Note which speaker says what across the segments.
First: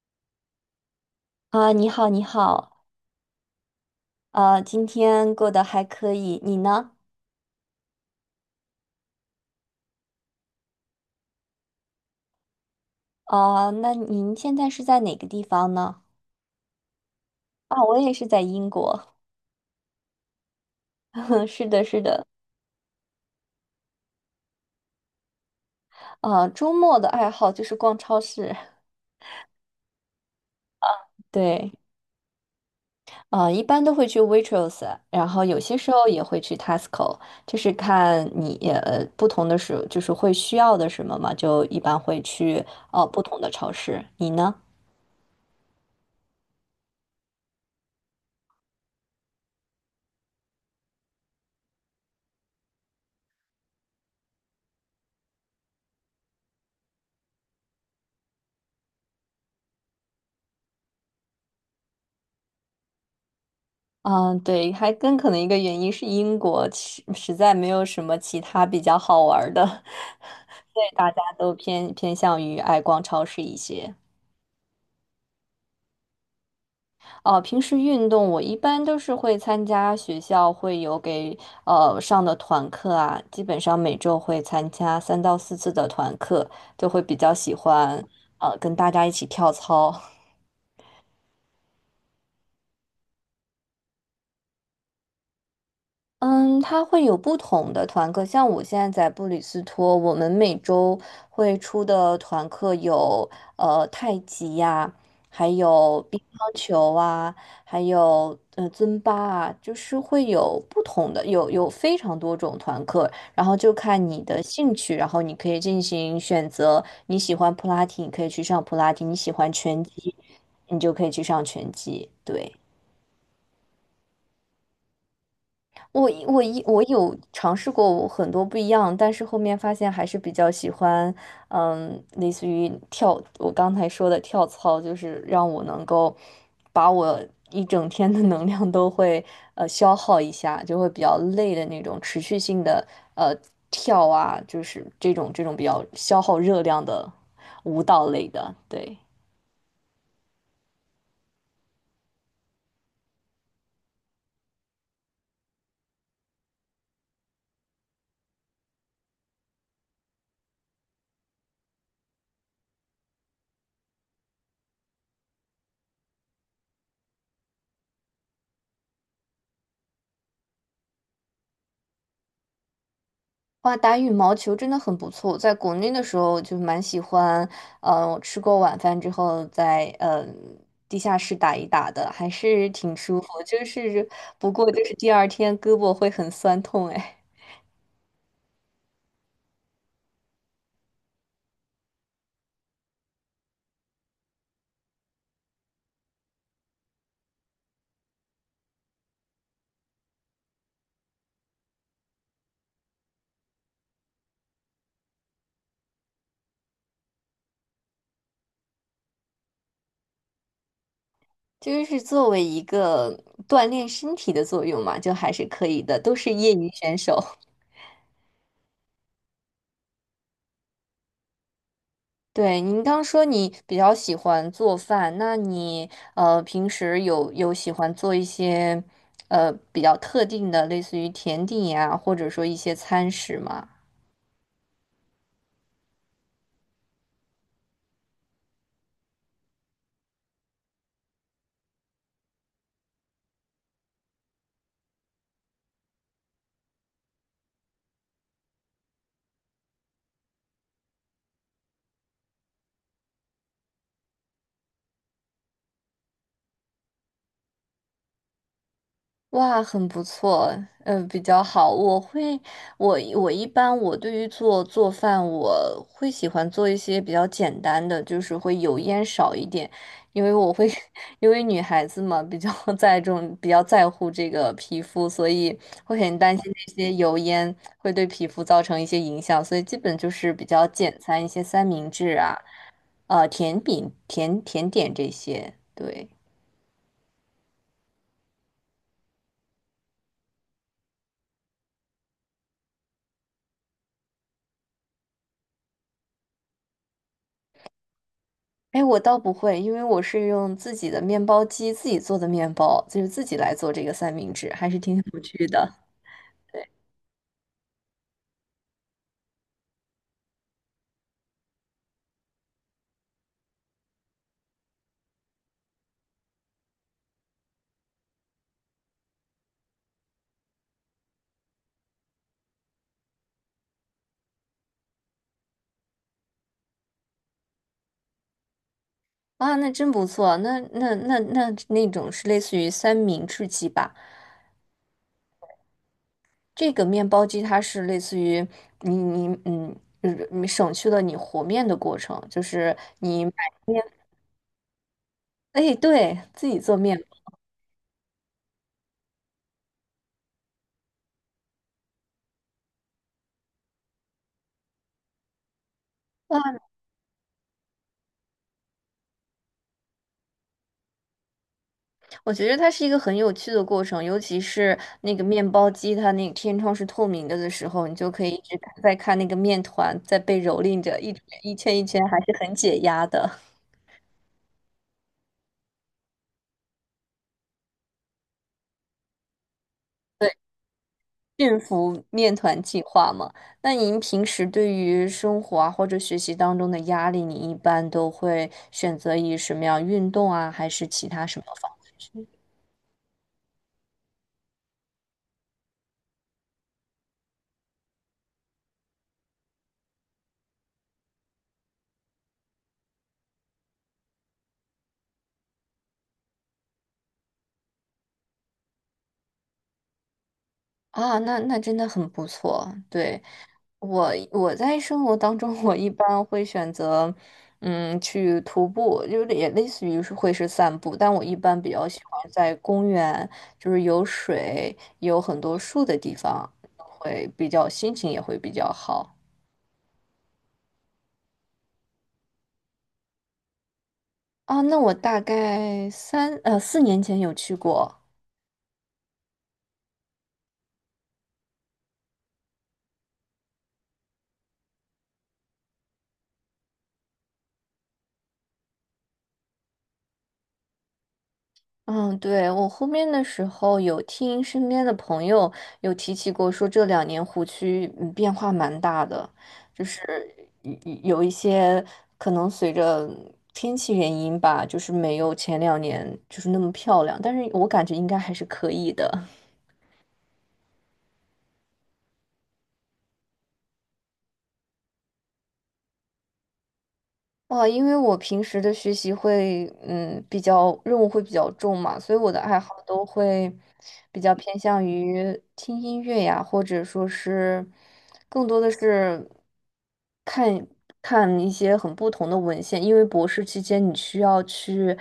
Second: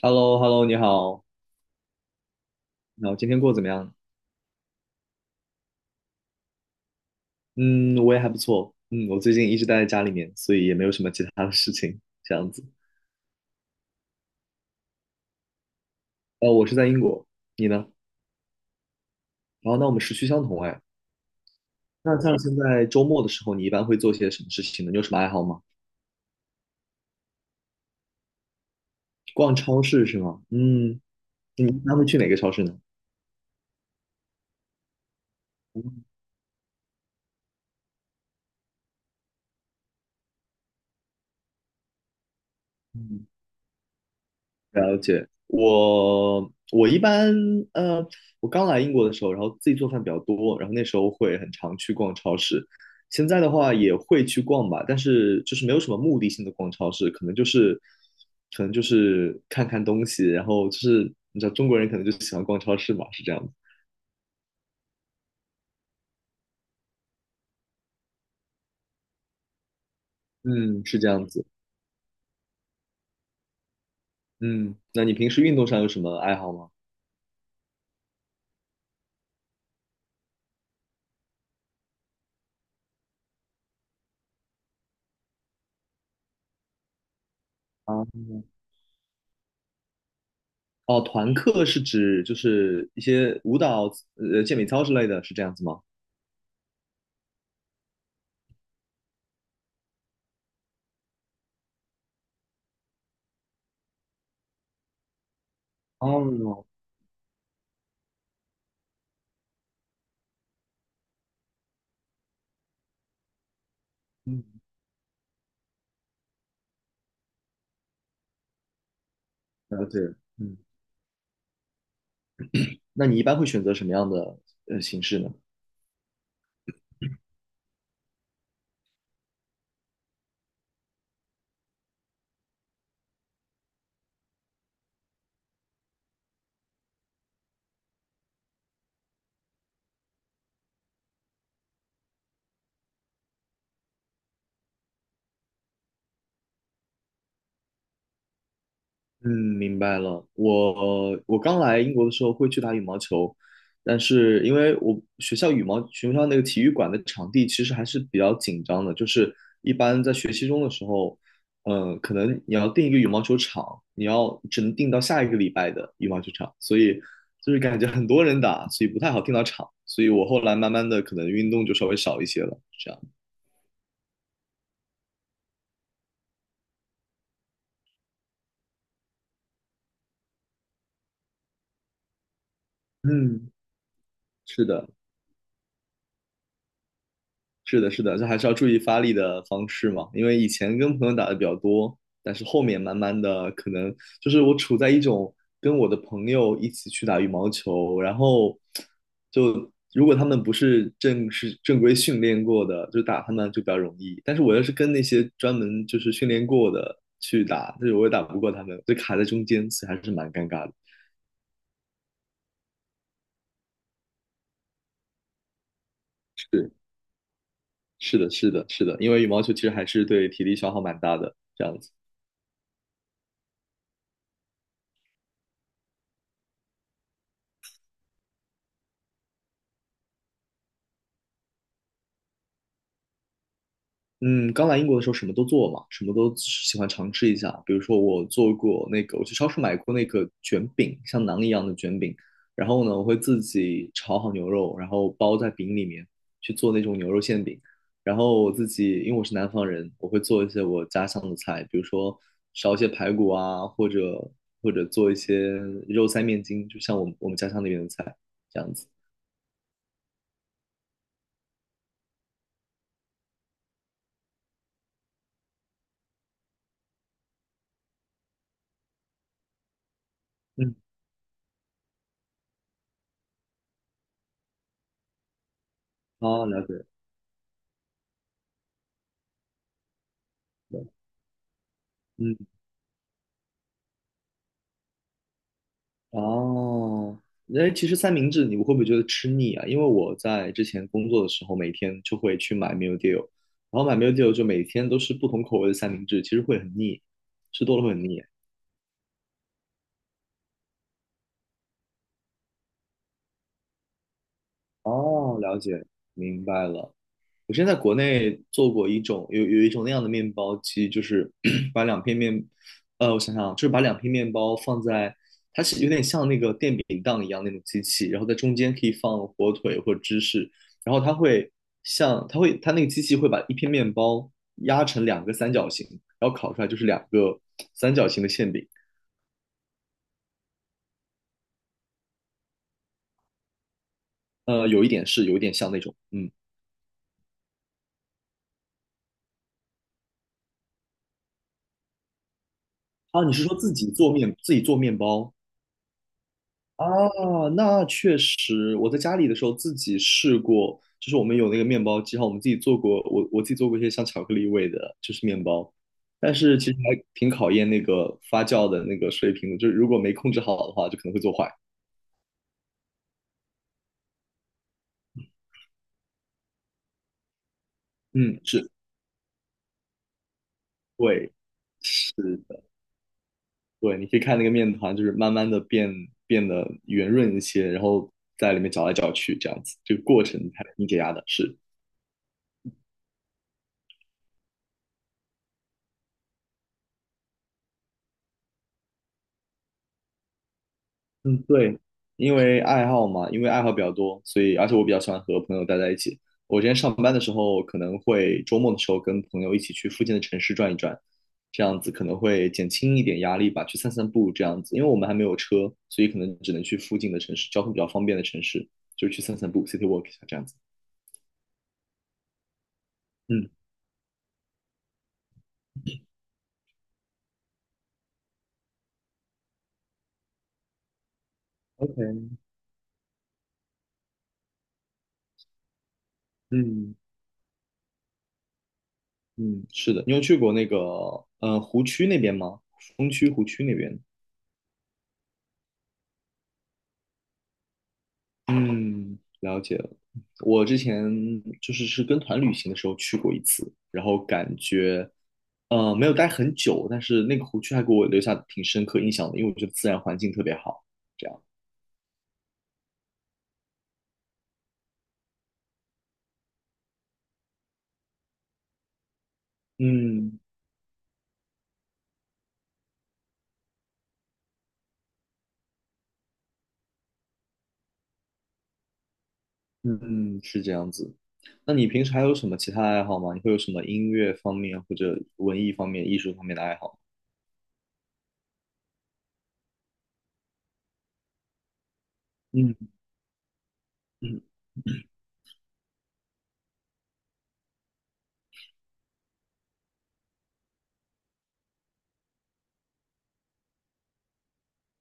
Speaker 1: h e l l o hello 你好，
Speaker 2: 啊，你好，你好，
Speaker 1: 那我今天过得怎么样？
Speaker 2: 今天过得还可以，你呢？
Speaker 1: 嗯，我也还不错。嗯，我最近一直待在家里面，所以也没有什么其他的事情，这样子。
Speaker 2: 啊，那您现在是在哪个地方呢？
Speaker 1: 我是在英国，你
Speaker 2: 啊，
Speaker 1: 呢？
Speaker 2: 我也是在英国，
Speaker 1: 然后，那我们时区相同哎。
Speaker 2: 是的，是
Speaker 1: 那
Speaker 2: 的，
Speaker 1: 像现在周末的时候，你一般会做些什么事情呢？你有什么爱好吗？
Speaker 2: 啊，周末的爱好就是逛超市，
Speaker 1: 逛超市是吗？嗯，你一
Speaker 2: 对，
Speaker 1: 般会去哪个超市呢？
Speaker 2: 啊，一般都会去 Waitrose，然后有些时候也会去 Tesco，就是看你不同的时，就是会需要的什么嘛，就一般会去不
Speaker 1: 嗯，
Speaker 2: 同的超市，你呢？
Speaker 1: 了解。我我一般呃，我刚来英国的时候，然后自己做饭比较多，然后那时候会很常去逛超市。现在的话也会去逛吧，但是就是没有什么目的性的逛超市，可能就是看看东西，然后就是你知道中国人可能就喜欢逛超市嘛，是这样子。
Speaker 2: 嗯，对，还更可能一个原因是英国实实在没有什么其他比较好玩儿的，所
Speaker 1: 嗯，
Speaker 2: 以
Speaker 1: 是
Speaker 2: 大
Speaker 1: 这
Speaker 2: 家
Speaker 1: 样子。
Speaker 2: 都偏偏向于爱逛超市一些。
Speaker 1: 嗯，那你平时运动上有什么爱好吗？
Speaker 2: 哦，平时运动我一般都是会参加学校会有给上的团课啊，基本上每周会参加三到四次的团课，就会比较喜
Speaker 1: 啊，
Speaker 2: 欢跟大家一起跳操。
Speaker 1: 哦，团课是指就是一些舞蹈、健美操之类的，是这样子吗？
Speaker 2: 嗯，它会有不同的团课，像我现在在布里斯托，我们每周会出的团课有太极呀，还有乒乓
Speaker 1: 哦，
Speaker 2: 球啊，还有尊巴啊，就是会有不同的，有非常多种团课，然后就看你的
Speaker 1: 嗯，
Speaker 2: 兴趣，然后你可以进行选择，你喜欢普拉提，你可以去上普拉提，你喜欢拳
Speaker 1: 了解。
Speaker 2: 击，
Speaker 1: 嗯，
Speaker 2: 你就可以去上拳击，对。
Speaker 1: 那你一般会选择什么样的形式呢？
Speaker 2: 我有尝试过很多不一样，但是后面发现还是比较喜欢，嗯，类似于跳，我刚才说的跳操，就是让我能够把我一整天的能量都会消耗一下，就会比较累的那种持续性的呃跳啊，就是这种比较消耗热量的舞蹈类的，对。
Speaker 1: 嗯，明白了。我刚来英国的时候会去打羽毛球，但是因为我学校羽毛学校那个体育馆的场地其实还是比较紧张的，就是一般在学期中的时候，可能你要定一个羽毛球场，你要只能定到下一个礼拜的羽毛球场，所以就是感觉很多人打，所以不太好定到场，所以我后来慢慢的可能运动就稍微少一些了，是这样。
Speaker 2: 哇，打羽毛球真的很不错。在国内的时候就蛮喜欢，我吃过晚饭之后在地下室打一打的，还是挺舒服。
Speaker 1: 嗯，
Speaker 2: 就是不
Speaker 1: 是
Speaker 2: 过就
Speaker 1: 的。
Speaker 2: 是第二天胳膊会很酸痛，哎，
Speaker 1: 是的，是的，这还是要注意发力的方式嘛。因为以前跟朋友打的比较多，但是后面慢慢的，可能就是我处在一种跟我的朋友一起去打羽毛球，然后如果他们不是正式正规训练过的，就打他们就比较容易。但是我要是跟那些专门就是训练过的去打，就是我也打不过他们，就卡在中间，所以还是蛮尴尬的。
Speaker 2: 就是作为一个锻炼身体的作用嘛，就还是可以的，都是业余
Speaker 1: 是，
Speaker 2: 选手。
Speaker 1: 是的，是的，是的，因为羽毛球其实还是对体力消耗蛮大的，这样子。
Speaker 2: 对，您刚说你比较喜欢做饭，那你平时有喜欢做一些比较特定的，类似于甜点呀，或者说一些餐食吗？
Speaker 1: 嗯，刚来英国的时候什么都做嘛，什么都喜欢尝试一下。比如说，我做过那个，我去超市买过那个卷饼，像馕一样的卷饼。然后呢，我会自己炒好牛肉，然后包在饼里面去做那种牛肉馅饼。然后我自己，因为我是南方人，我会做一些我家乡的菜，比如说烧一些排骨啊，或者做一些肉塞面筋，就像我们家乡那边的菜这样子。
Speaker 2: 哇，很不错，比较好。我会，我我一般我对于做饭，我会喜欢做一些比较简单的，就是会油烟少一点，因为我会，
Speaker 1: 嗯，
Speaker 2: 因为女孩子嘛，比较 在重，比较在乎这个皮肤，所以会很担
Speaker 1: 好，
Speaker 2: 心
Speaker 1: 了
Speaker 2: 那
Speaker 1: 解。
Speaker 2: 些油烟会对皮肤造成一些影响，所以基本就是比较简餐，一些三明治啊，
Speaker 1: 对，
Speaker 2: 甜饼、甜甜点这些，对。
Speaker 1: 哦，哎，其实三明治你会不会觉得吃腻啊？因为我在之前工作的时候，每天就会去买 meal deal，然后买 meal deal 就每天都是不同口味的三明治，其实会很腻，吃多了会很腻。
Speaker 2: 哎，我倒不会，因为我是用自己的面包机自己做的面包，就是自己来做这个三明治，还是挺有
Speaker 1: 哦，
Speaker 2: 趣
Speaker 1: 了
Speaker 2: 的
Speaker 1: 解，明白了。我之前在国内做过一种有一种那样的面包机，就是 把两片面，我想想啊，就是把两片面包放在它是有点像那个电饼铛一样那种机器，然后在中间可以放火腿或芝士，然后它会像它会它那个机器会把一片面包压成两个三角形，然后烤出来就是两个三角形的馅饼。
Speaker 2: 啊。那真不错，那种是类似于三明治机吧？
Speaker 1: 有一点像那种，嗯，
Speaker 2: 这个面包机它是类似于你嗯，就是你省去了你和面的过程，就是你
Speaker 1: 啊，
Speaker 2: 买
Speaker 1: 你是说
Speaker 2: 面，
Speaker 1: 自己做面包？
Speaker 2: 哎，对，自己做
Speaker 1: 啊，
Speaker 2: 面
Speaker 1: 那确实，我在家里的时候自己试过，就是我们有那个面包机哈，我们自己做过，我自己做过一些像巧克力味的，就是面包，但
Speaker 2: 包。啊
Speaker 1: 是其实还挺考验那个发酵的那个水平的，就是如果没控制好的话，就可能会做坏。
Speaker 2: 我觉得它是一个很有趣的过程，尤其是那个面包机，它那个天窗是透明的的时候，你就可以
Speaker 1: 嗯，
Speaker 2: 一直
Speaker 1: 是，
Speaker 2: 看那个面团在被蹂躏着，一直
Speaker 1: 对，
Speaker 2: 一圈一圈，
Speaker 1: 是
Speaker 2: 还是很
Speaker 1: 的，
Speaker 2: 解压的。
Speaker 1: 对，你可以看那个面团，就是慢慢的变得圆润一些，然后在里面搅来搅去，这样子，这个过
Speaker 2: 对，
Speaker 1: 程还挺解压的，是。
Speaker 2: 驯服面团计划嘛。那您平时对于生活啊或者学习当中的压力，你一般都会选择以什么样运动啊，还是其他什
Speaker 1: 嗯，
Speaker 2: 么方
Speaker 1: 对，
Speaker 2: 式？
Speaker 1: 因为爱好比较多，所以而且我比较喜欢和朋友待在一起。我今天上班的时候，可能会周末的时候跟朋友一起去附近的城市转一转，这样子可能会减轻一点压力吧，去散散步这样子。因为我们还没有车，所以可能只能去附近的城市，交通比较方便的城市，就去散散步，city walk 一下这样子。
Speaker 2: 啊，那那真的很不错，对。
Speaker 1: 嗯
Speaker 2: 我我在生活当中，我一般会选择，嗯，去徒步，就是也类似于是会是散步，但我一般比较喜欢
Speaker 1: ，OK，
Speaker 2: 在公园，就是有水、有很多树的地方，
Speaker 1: 嗯
Speaker 2: 会比较心情也会比较好
Speaker 1: 嗯，是的，你有去过那个湖区那边吗？风区湖区那边？
Speaker 2: 啊。那我大概4年前有去过。
Speaker 1: 嗯，了解了。我之前就是是跟团旅行的时候去过一次，然后感觉，没有待很久，但是那个湖区还给我留下挺深刻印象的，因为我觉得自然环境特别好。这样，
Speaker 2: 嗯，对，我后面的时候有听身边的朋友有提起过，说这两年湖区嗯变化蛮大的，就是
Speaker 1: 嗯
Speaker 2: 有一些可能随着天气原因吧，就是没有前2年就是那么漂亮，但是我感觉应该还是可以的。
Speaker 1: 嗯，是这样子。那你平时还有什么其他爱好吗？你会有什么音乐方面或者文艺方面、艺术方面的爱好
Speaker 2: 哇，因为我平时的学习会，嗯，比较任务会比较重嘛，所以我的爱好
Speaker 1: 嗯
Speaker 2: 都会比较
Speaker 1: 嗯，
Speaker 2: 偏向于听音乐呀，或者说是更多的是看看一些很不同的文献，因为博士期间你需要去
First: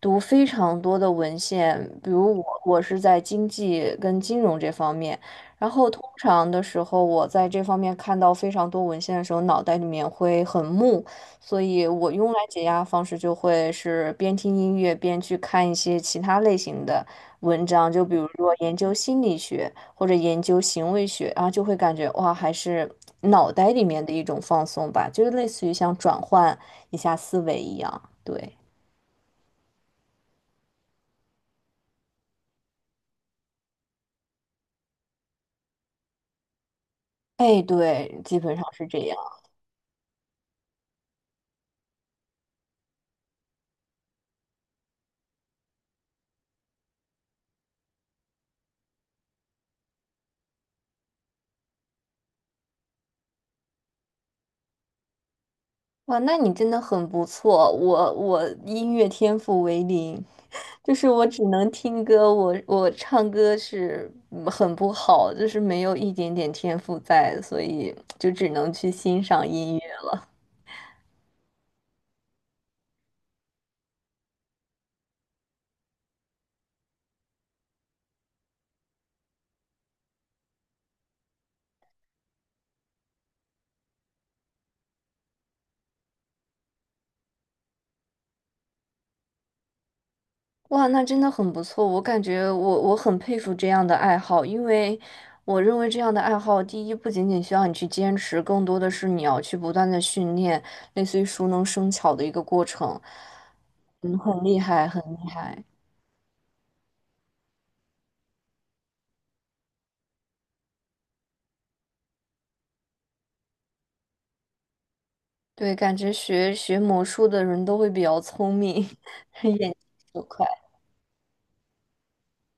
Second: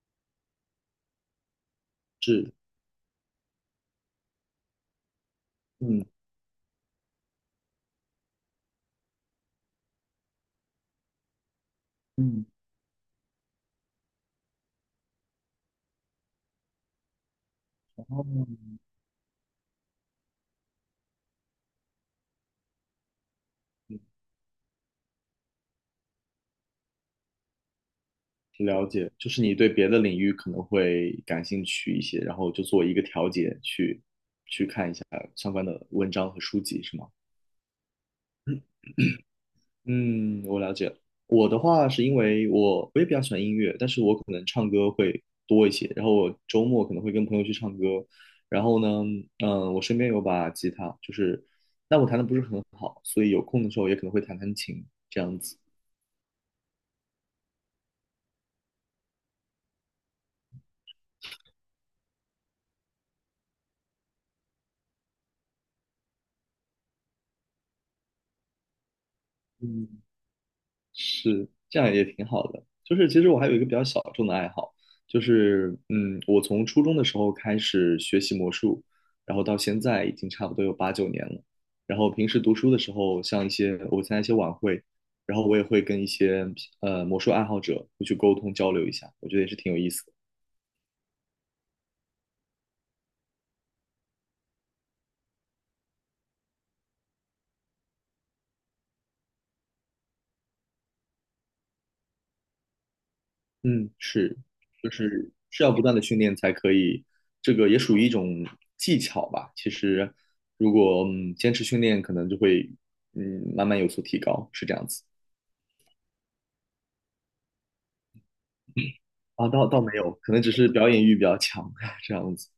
Speaker 2: 读非常多的文献，比如我
Speaker 1: 是，
Speaker 2: 我是在经济跟金融这方面，然后通
Speaker 1: 嗯
Speaker 2: 常的时候我在这方面看到非常多文献的时候，脑袋里面会很木。所以我用来
Speaker 1: 嗯，
Speaker 2: 解压的方式就会是边听音乐边去看一些其他类型的文章，就比如说研
Speaker 1: 哦，
Speaker 2: 究心理学或者研究行为学，然后就会感觉哇，还是脑袋里面的一种放松吧，就是类似于像转换一下思维一样。对，
Speaker 1: 了解，就是你对别的领域可能会感兴趣一些，然后就做一个调节，去相关的文章和书籍，是吗？
Speaker 2: 哎，对，基本上 是这样。
Speaker 1: 嗯，我了解了。我的话是因为我也比较喜欢音乐，但是我可能唱歌会多一些。然后我周末可能会跟朋友去唱歌。然后呢，嗯，我身边有把吉他，就是但我弹的不是很好，所以有空的时候也可能会弹弹琴这样子。
Speaker 2: 哇，那你真的很不错，我我音乐天赋为零，就是我只能听歌，我我唱歌是嗯很不好，就是没有一点点天赋在，所以就只能去欣赏音
Speaker 1: 嗯。
Speaker 2: 乐。
Speaker 1: 是，这样也挺好的。就是其实我还有一个比较小众的爱好，我从初中的时候开始学习魔术，然后到现在已经差不多有8、9年了。然后平时读书的时候，像一些我参加一些晚会，然后我也会跟一些魔术爱好者会去沟通交流一下，我觉得也是挺有意思的。
Speaker 2: 哇，那真的很不错，我感觉我我很佩服这样的爱好，因为我认为这样的爱好，第一不仅仅需要你去坚持，更多的是你要去不断的训练，类似于熟能生巧的一个过程。
Speaker 1: 嗯，
Speaker 2: 嗯，
Speaker 1: 是，
Speaker 2: 很厉害，
Speaker 1: 就
Speaker 2: 很厉
Speaker 1: 是
Speaker 2: 害。
Speaker 1: 是要不断的训练才可以，这个也属于一种技巧吧。其实，如果坚持训练，可能就会慢慢有所提高，是这样子。
Speaker 2: 对，感觉学魔术的人都会比较聪明，
Speaker 1: 啊，
Speaker 2: 眼
Speaker 1: 倒
Speaker 2: 睛
Speaker 1: 倒没有，
Speaker 2: 手
Speaker 1: 可能
Speaker 2: 快。
Speaker 1: 只是表演欲比较强 这样子，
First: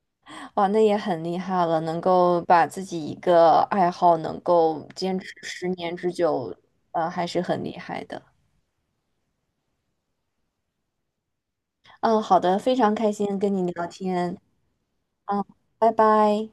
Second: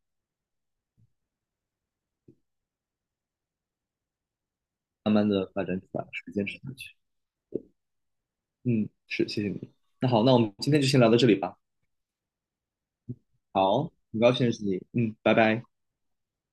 Speaker 2: 哇，那也很厉害了，能够把自己一个爱好能够
Speaker 1: 慢
Speaker 2: 坚持
Speaker 1: 慢的发
Speaker 2: 十
Speaker 1: 展出
Speaker 2: 年
Speaker 1: 来，
Speaker 2: 之
Speaker 1: 是坚
Speaker 2: 久，
Speaker 1: 持下去。
Speaker 2: 还是很厉害的。
Speaker 1: 嗯，是，谢谢你。那好，那我们今天就先聊到这里吧。
Speaker 2: 嗯，好的，非常开心跟你
Speaker 1: 好，
Speaker 2: 聊
Speaker 1: 很高
Speaker 2: 天。
Speaker 1: 兴认识你。嗯，拜
Speaker 2: 嗯，
Speaker 1: 拜。
Speaker 2: 拜拜。